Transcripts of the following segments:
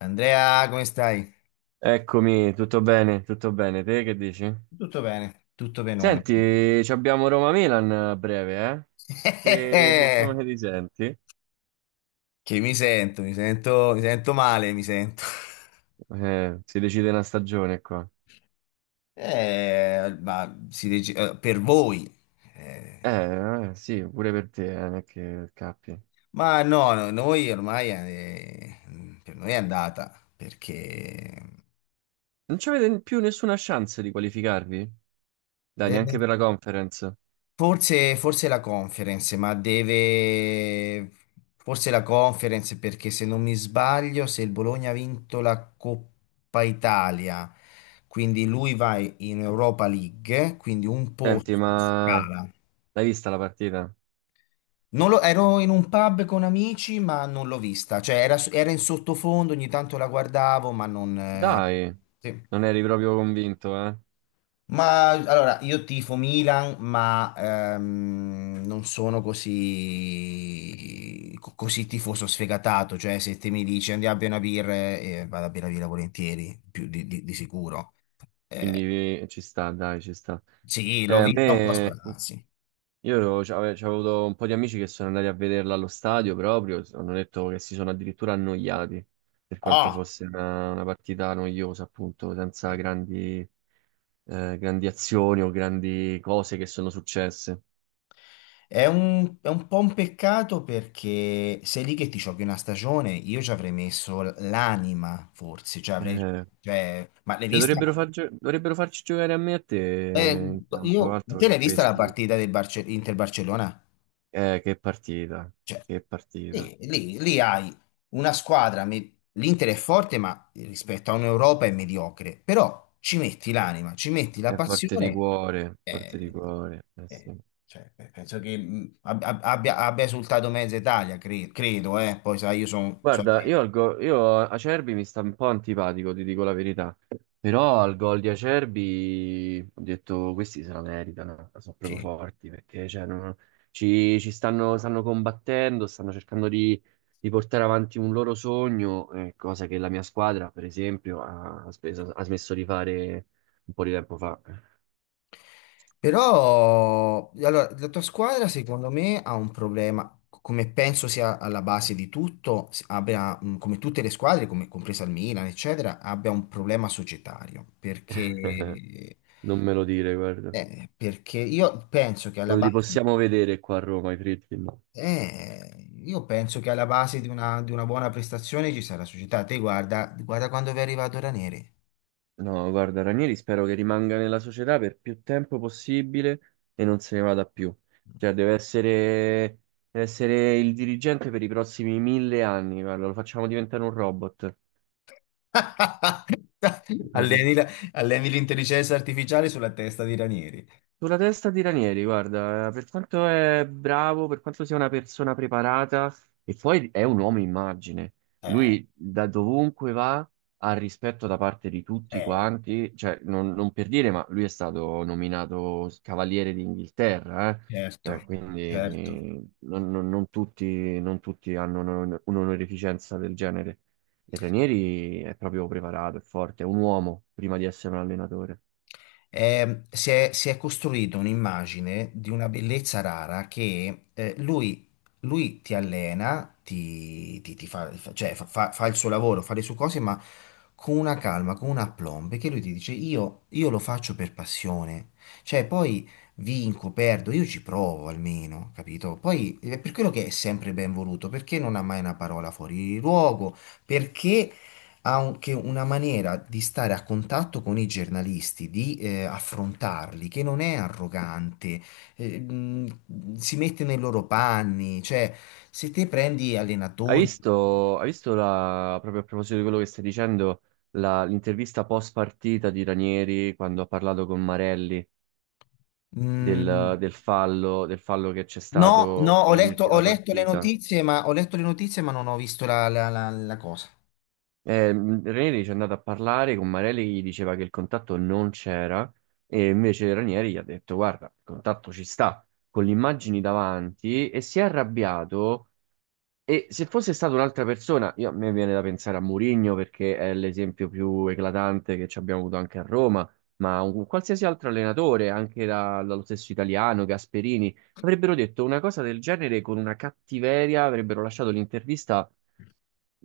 Andrea, come stai? Eccomi, tutto bene, tutto bene. Te che dici? Tutto bene, tutto benone. Senti, ci abbiamo Roma-Milan a breve, eh? E come ti senti? Che mi sento male, mi sento. Si decide una stagione qua. Ma per voi. Eh, Sì, pure per te, non è che cappi. ma no, no, noi ormai per noi è andata perché Non c'avete più nessuna chance di qualificarvi? Dai, eh, neanche per la conference. forse la conference, ma deve. Forse la conference perché se non mi sbaglio, se il Bologna ha vinto la Coppa Italia, quindi lui va in Europa League, quindi un posto Senti, ma scala. l'hai vista la partita? Non lo- Ero in un pub con amici, ma non l'ho vista, cioè era in sottofondo, ogni tanto la guardavo, ma non, Dai, sì. non eri proprio convinto, eh? Ma allora, io tifo Milan, ma non sono così, così tifoso sfegatato, cioè se te mi dici andiamo a bere una birra, vado a bere una birra volentieri, più di sicuro. Quindi ci sta, dai, ci sta. Sì, l'ho A vista un po' a me... sprazzi. C'avevo avuto un po' di amici che sono andati a vederla allo stadio proprio, hanno detto che si sono addirittura annoiati, per quanto Ah! fosse una partita noiosa, appunto, senza grandi, grandi azioni o grandi cose che sono successe. È un po' un peccato perché sei lì che ti giochi una stagione, io ci avrei messo l'anima, forse, cioè avrei, Eh, cioè, ma l'hai cioè vista? Dovrebbero farci giocare a me e a te Eh, in campo, altro te che l'hai vista la questi. partita del Inter-Barcellona? Che partita, Cioè, che partita. lì hai una squadra, l'Inter è forte, ma rispetto a un'Europa è mediocre, però ci metti l'anima, ci metti la È forte di passione, cuore, forte di eh, cuore. Eh sì. eh, cioè, penso che abbia esultato mezza Italia, credo, poi sai, io sono. Guarda, io, al go- io a- Acerbi mi sta un po' antipatico, ti dico la verità. Però al gol di Acerbi ho detto questi se la meritano, sono proprio forti perché cioè, ci, ci stanno, stanno combattendo, stanno cercando di portare avanti un loro sogno, cosa che la mia squadra, per esempio, ha smesso di fare un po' di tempo fa. Però, allora, la tua squadra secondo me ha un problema, come penso sia alla base di tutto, come tutte le squadre, come compresa il Milan, eccetera, abbia un problema societario, perché, Non me lo dire, guarda. eh, perché io penso che alla Non li base, possiamo vedere qua a Roma, i Fritkin. No. eh, io penso che alla base di una buona prestazione ci sarà la società. Te guarda, guarda quando vi è arrivato Ranere. No, guarda, Ranieri spero che rimanga nella società per più tempo possibile e non se ne vada più. Cioè, deve essere il dirigente per i prossimi mille anni, guarda, lo facciamo diventare un robot. Alleni la- alleni l'intelligenza artificiale sulla testa di Ranieri. Sulla testa di Ranieri, guarda, per quanto è bravo, per quanto sia una persona preparata, e poi è un uomo immagine. Eh, Lui da dovunque va ha rispetto da parte di tutti Eh, quanti, cioè non per dire, ma lui è stato nominato Cavaliere d'Inghilterra, eh. certo, Cioè, certo. quindi non tutti, non tutti hanno un'onorificenza del genere. E Ranieri è proprio preparato, è forte, è un uomo prima di essere un allenatore. Si è costruito un'immagine di una bellezza rara che lui, lui ti allena, ti fa, cioè, fa il suo lavoro, fa le sue cose, ma con una calma, con un aplomb, che lui ti dice io lo faccio per passione, cioè poi vinco, perdo, io ci provo almeno, capito? Poi è per quello che è sempre ben voluto, perché non ha mai una parola fuori luogo, perché ha anche una maniera di stare a contatto con i giornalisti, di affrontarli, che non è arrogante, si mette nei loro panni, cioè se te prendi allenatori. Hai visto la, proprio a proposito di quello che stai dicendo, l'intervista post partita di Ranieri quando ha parlato con Marelli Mh, del fallo che c'è no, no, stato ho letto, ho nell'ultima letto le partita? notizie, ma ho letto le notizie, ma non ho visto la cosa. Ranieri ci è andato a parlare con Marelli che gli diceva che il contatto non c'era e invece Ranieri gli ha detto guarda, il contatto ci sta, con le immagini davanti e si è arrabbiato. E se fosse stata un'altra persona, a me viene da pensare a Mourinho perché è l'esempio più eclatante che ci abbiamo avuto anche a Roma, ma un qualsiasi altro allenatore, anche dallo stesso italiano, Gasperini, avrebbero detto una cosa del genere con una cattiveria, avrebbero lasciato l'intervista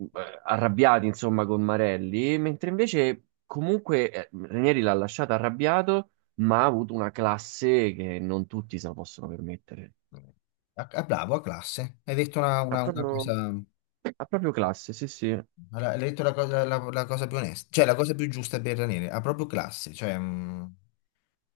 arrabbiati, insomma, con Marelli, mentre invece comunque Ranieri l'ha lasciato arrabbiato, ma ha avuto una classe che non tutti se la possono permettere. A bravo, a classe. Hai detto una, Ha una cosa. proprio, ha proprio classe, sì, sì. Hai detto la cosa più onesta, cioè la cosa più giusta per Ranieri, ha proprio classe, cioè, mh.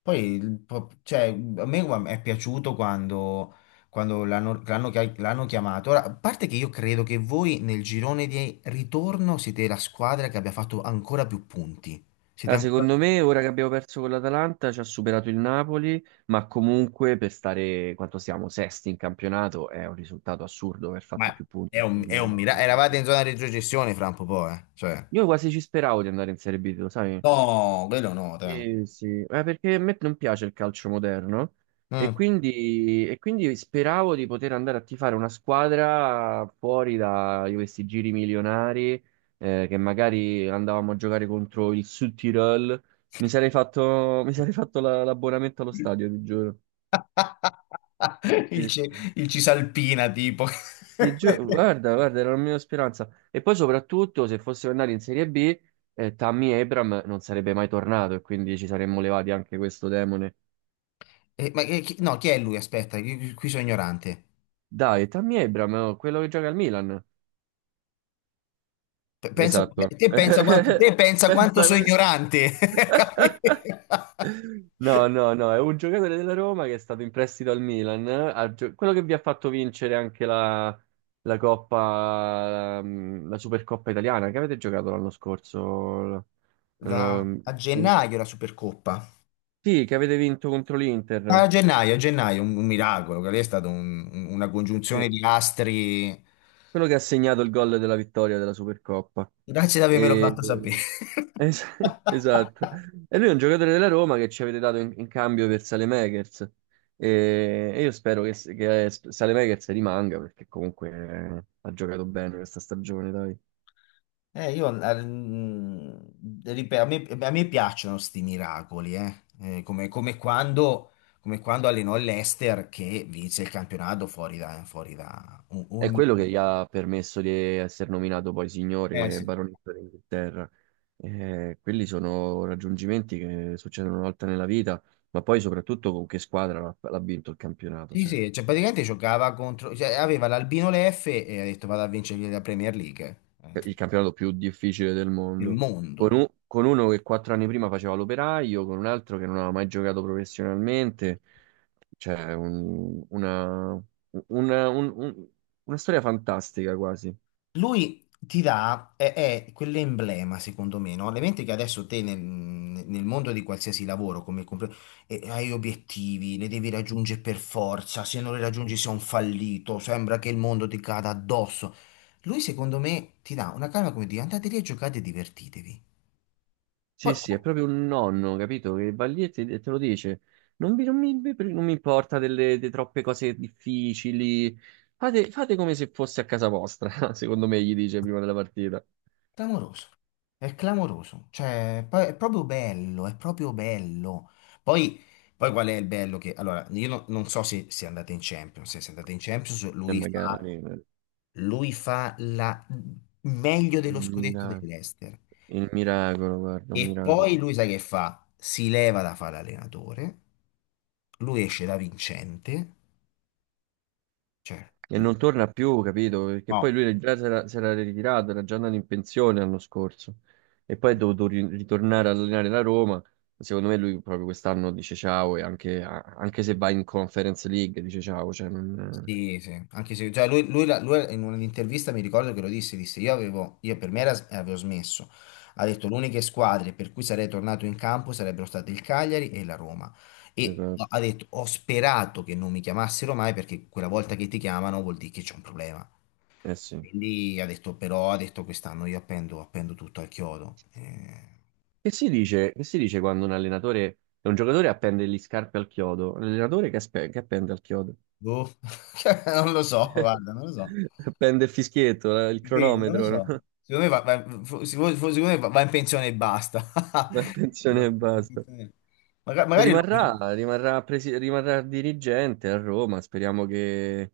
Poi, cioè, a me guarda, è piaciuto quando, l'hanno chiamato. Ora, a parte che io credo che voi nel girone di ritorno siete la squadra che abbia fatto ancora più punti. Siete Ah, ancora. secondo me, ora che abbiamo perso con l'Atalanta, ci ha superato il Napoli, ma comunque per stare quanto siamo sesti in campionato è un risultato assurdo aver fatto Ma più punti. è un, è Intorno un gira miracolo. di Eravate in ritorno. zona di retrocessione fra un po', poi. Cioè. Io quasi ci speravo di andare in Serie B, lo sai? No, quello no, dai. Sì, sì, ma perché a me non piace il calcio moderno Mm. E quindi speravo di poter andare a tifare una squadra fuori da questi giri milionari, che magari andavamo a giocare contro il Sud Tirol. Mi sarei fatto, mi sarei fatto la- l'abbonamento allo stadio, ti giuro. Il, Sì, ci- sì. il Cisalpina, tipo. Ti giuro, guarda, guarda, era la mia speranza. E poi soprattutto se fossimo andati in Serie B, Tammy Abraham non sarebbe mai tornato e quindi ci saremmo levati anche questo demone. Ma no, chi è lui? Aspetta, qui sono ignorante. Dai, Tammy Abraham, oh, quello che gioca al Milan. Pensa, Esatto. te pensa quanto, te pensa quanto Pensa sono come- ignorante. Capi? No, no, no, è un giocatore della Roma che è stato in prestito al Milan, quello che vi ha fatto vincere anche la Coppa, la Supercoppa italiana, che avete giocato l'anno scorso. L- l- A gennaio la Supercoppa. Sì, che avete vinto contro l'Inter. A gennaio, un miracolo. Quello lì è stata una congiunzione Sì. di astri. Quello che ha segnato il gol della vittoria della Supercoppa. Grazie di avermelo E- fatto sapere. es- esatto. E lui è un giocatore della Roma che ci avete dato in, in cambio per Saelemaekers. E io spero che Saelemaekers rimanga perché comunque ha giocato bene questa stagione, dai. Io, ripeto, a me piacciono sti miracoli, eh. Come, come quando allenò l'Ester che vinse il campionato fuori da È ogni. quello che gli ha permesso di essere nominato poi signore e Sì. baronetto d'Inghilterra. Quelli sono raggiungimenti che succedono una volta nella vita, ma poi soprattutto con che squadra l'ha vinto il campionato, Sì, cioè. sì, cioè praticamente giocava contro, cioè aveva l'Albino Leffe e ha detto vado a vincere la Premier League Il campionato più difficile del del mondo. Con, mondo. Con uno che quattro anni prima faceva l'operaio, con un altro che non aveva mai giocato professionalmente. Cioè, una- un- un- una storia fantastica quasi. Lui ti dà, è quell'emblema secondo me, no? L'evento che adesso te nel mondo di qualsiasi lavoro, hai obiettivi, li devi raggiungere per forza, se non li raggiungi sei un fallito, sembra che il mondo ti cada addosso. Lui secondo me ti dà una calma come dire andate lì a giocate e divertitevi. Sì, Poi sì, è proprio un nonno, capito? Che va lì e te lo dice. Non vi- non mi, non mi importa delle, de troppe cose difficili. Fate, fate come se fosse a casa vostra, secondo me, gli dice prima della partita. clamoroso, è clamoroso, cioè poi è proprio bello, è proprio bello. Poi, poi, qual è il bello che, allora, io non so se, andate in Champions, E lui fa, magari... lui fa la, meglio il dello scudetto Milan. dell'Ester Il miracolo, guarda, un e poi miracolo. lui sai che fa? Si leva da fare l'allenatore, lui esce da vincente, cioè, E non torna più, capito? Perché poi no. lui già si era ritirato, era già andato in pensione l'anno scorso. E poi è dovuto ritornare ad allenare la Roma. Secondo me lui proprio quest'anno dice ciao e anche, anche se va in Conference League dice ciao. Cioè non... Sì, sì, anche se cioè lui in un'intervista mi ricordo che lo disse io per me era- avevo smesso, ha detto le uniche squadre per cui sarei tornato in campo sarebbero state il Cagliari e la Roma e esatto, ha detto ho sperato che non mi chiamassero mai perché quella volta che ti chiamano vuol dire che c'è un problema, eh sì. quindi ha detto quest'anno io appendo tutto al chiodo. Che si dice quando un allenatore, un giocatore appende gli scarpe al chiodo? L'allenatore che, che appende al chiodo? Boh, non lo so, guarda, non lo so. Appende il fischietto, il Sì, non lo cronometro, no? so. Secondo me va in pensione e basta. La pensione Va- e va in basta. pensione. Magari lo prende. Rimarrà dirigente a Roma. Speriamo che.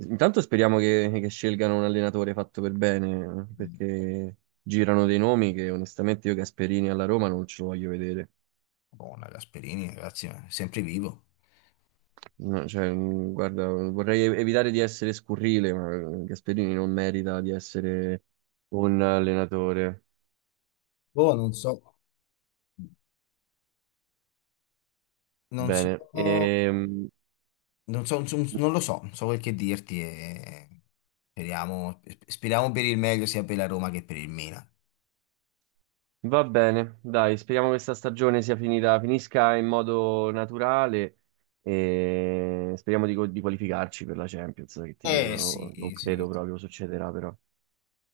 Intanto speriamo che scelgano un allenatore fatto per bene, perché girano dei nomi che onestamente io Gasperini alla Roma non ce lo voglio vedere. Buona Gasperini, ragazzi, è sempre vivo. No, cioè, guarda, vorrei evitare di essere scurrile, ma Gasperini non merita di essere un allenatore. Boh, non Bene. so, non lo so, non so quel che dirti. E. Speriamo, speriamo per il meglio sia per la Roma che per il Milan. Va bene, dai, speriamo che questa stagione sia finita, finisca in modo naturale e speriamo di, di qualificarci per la Champions, che ti Eh sì, dicono, non sì. credo proprio succederà però.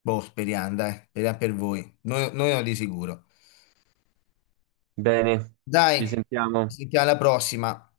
Boh, speriamo, dai, speriamo per voi. Noi no di sicuro. Bene, Dai, ci ci sentiamo. sentiamo alla prossima.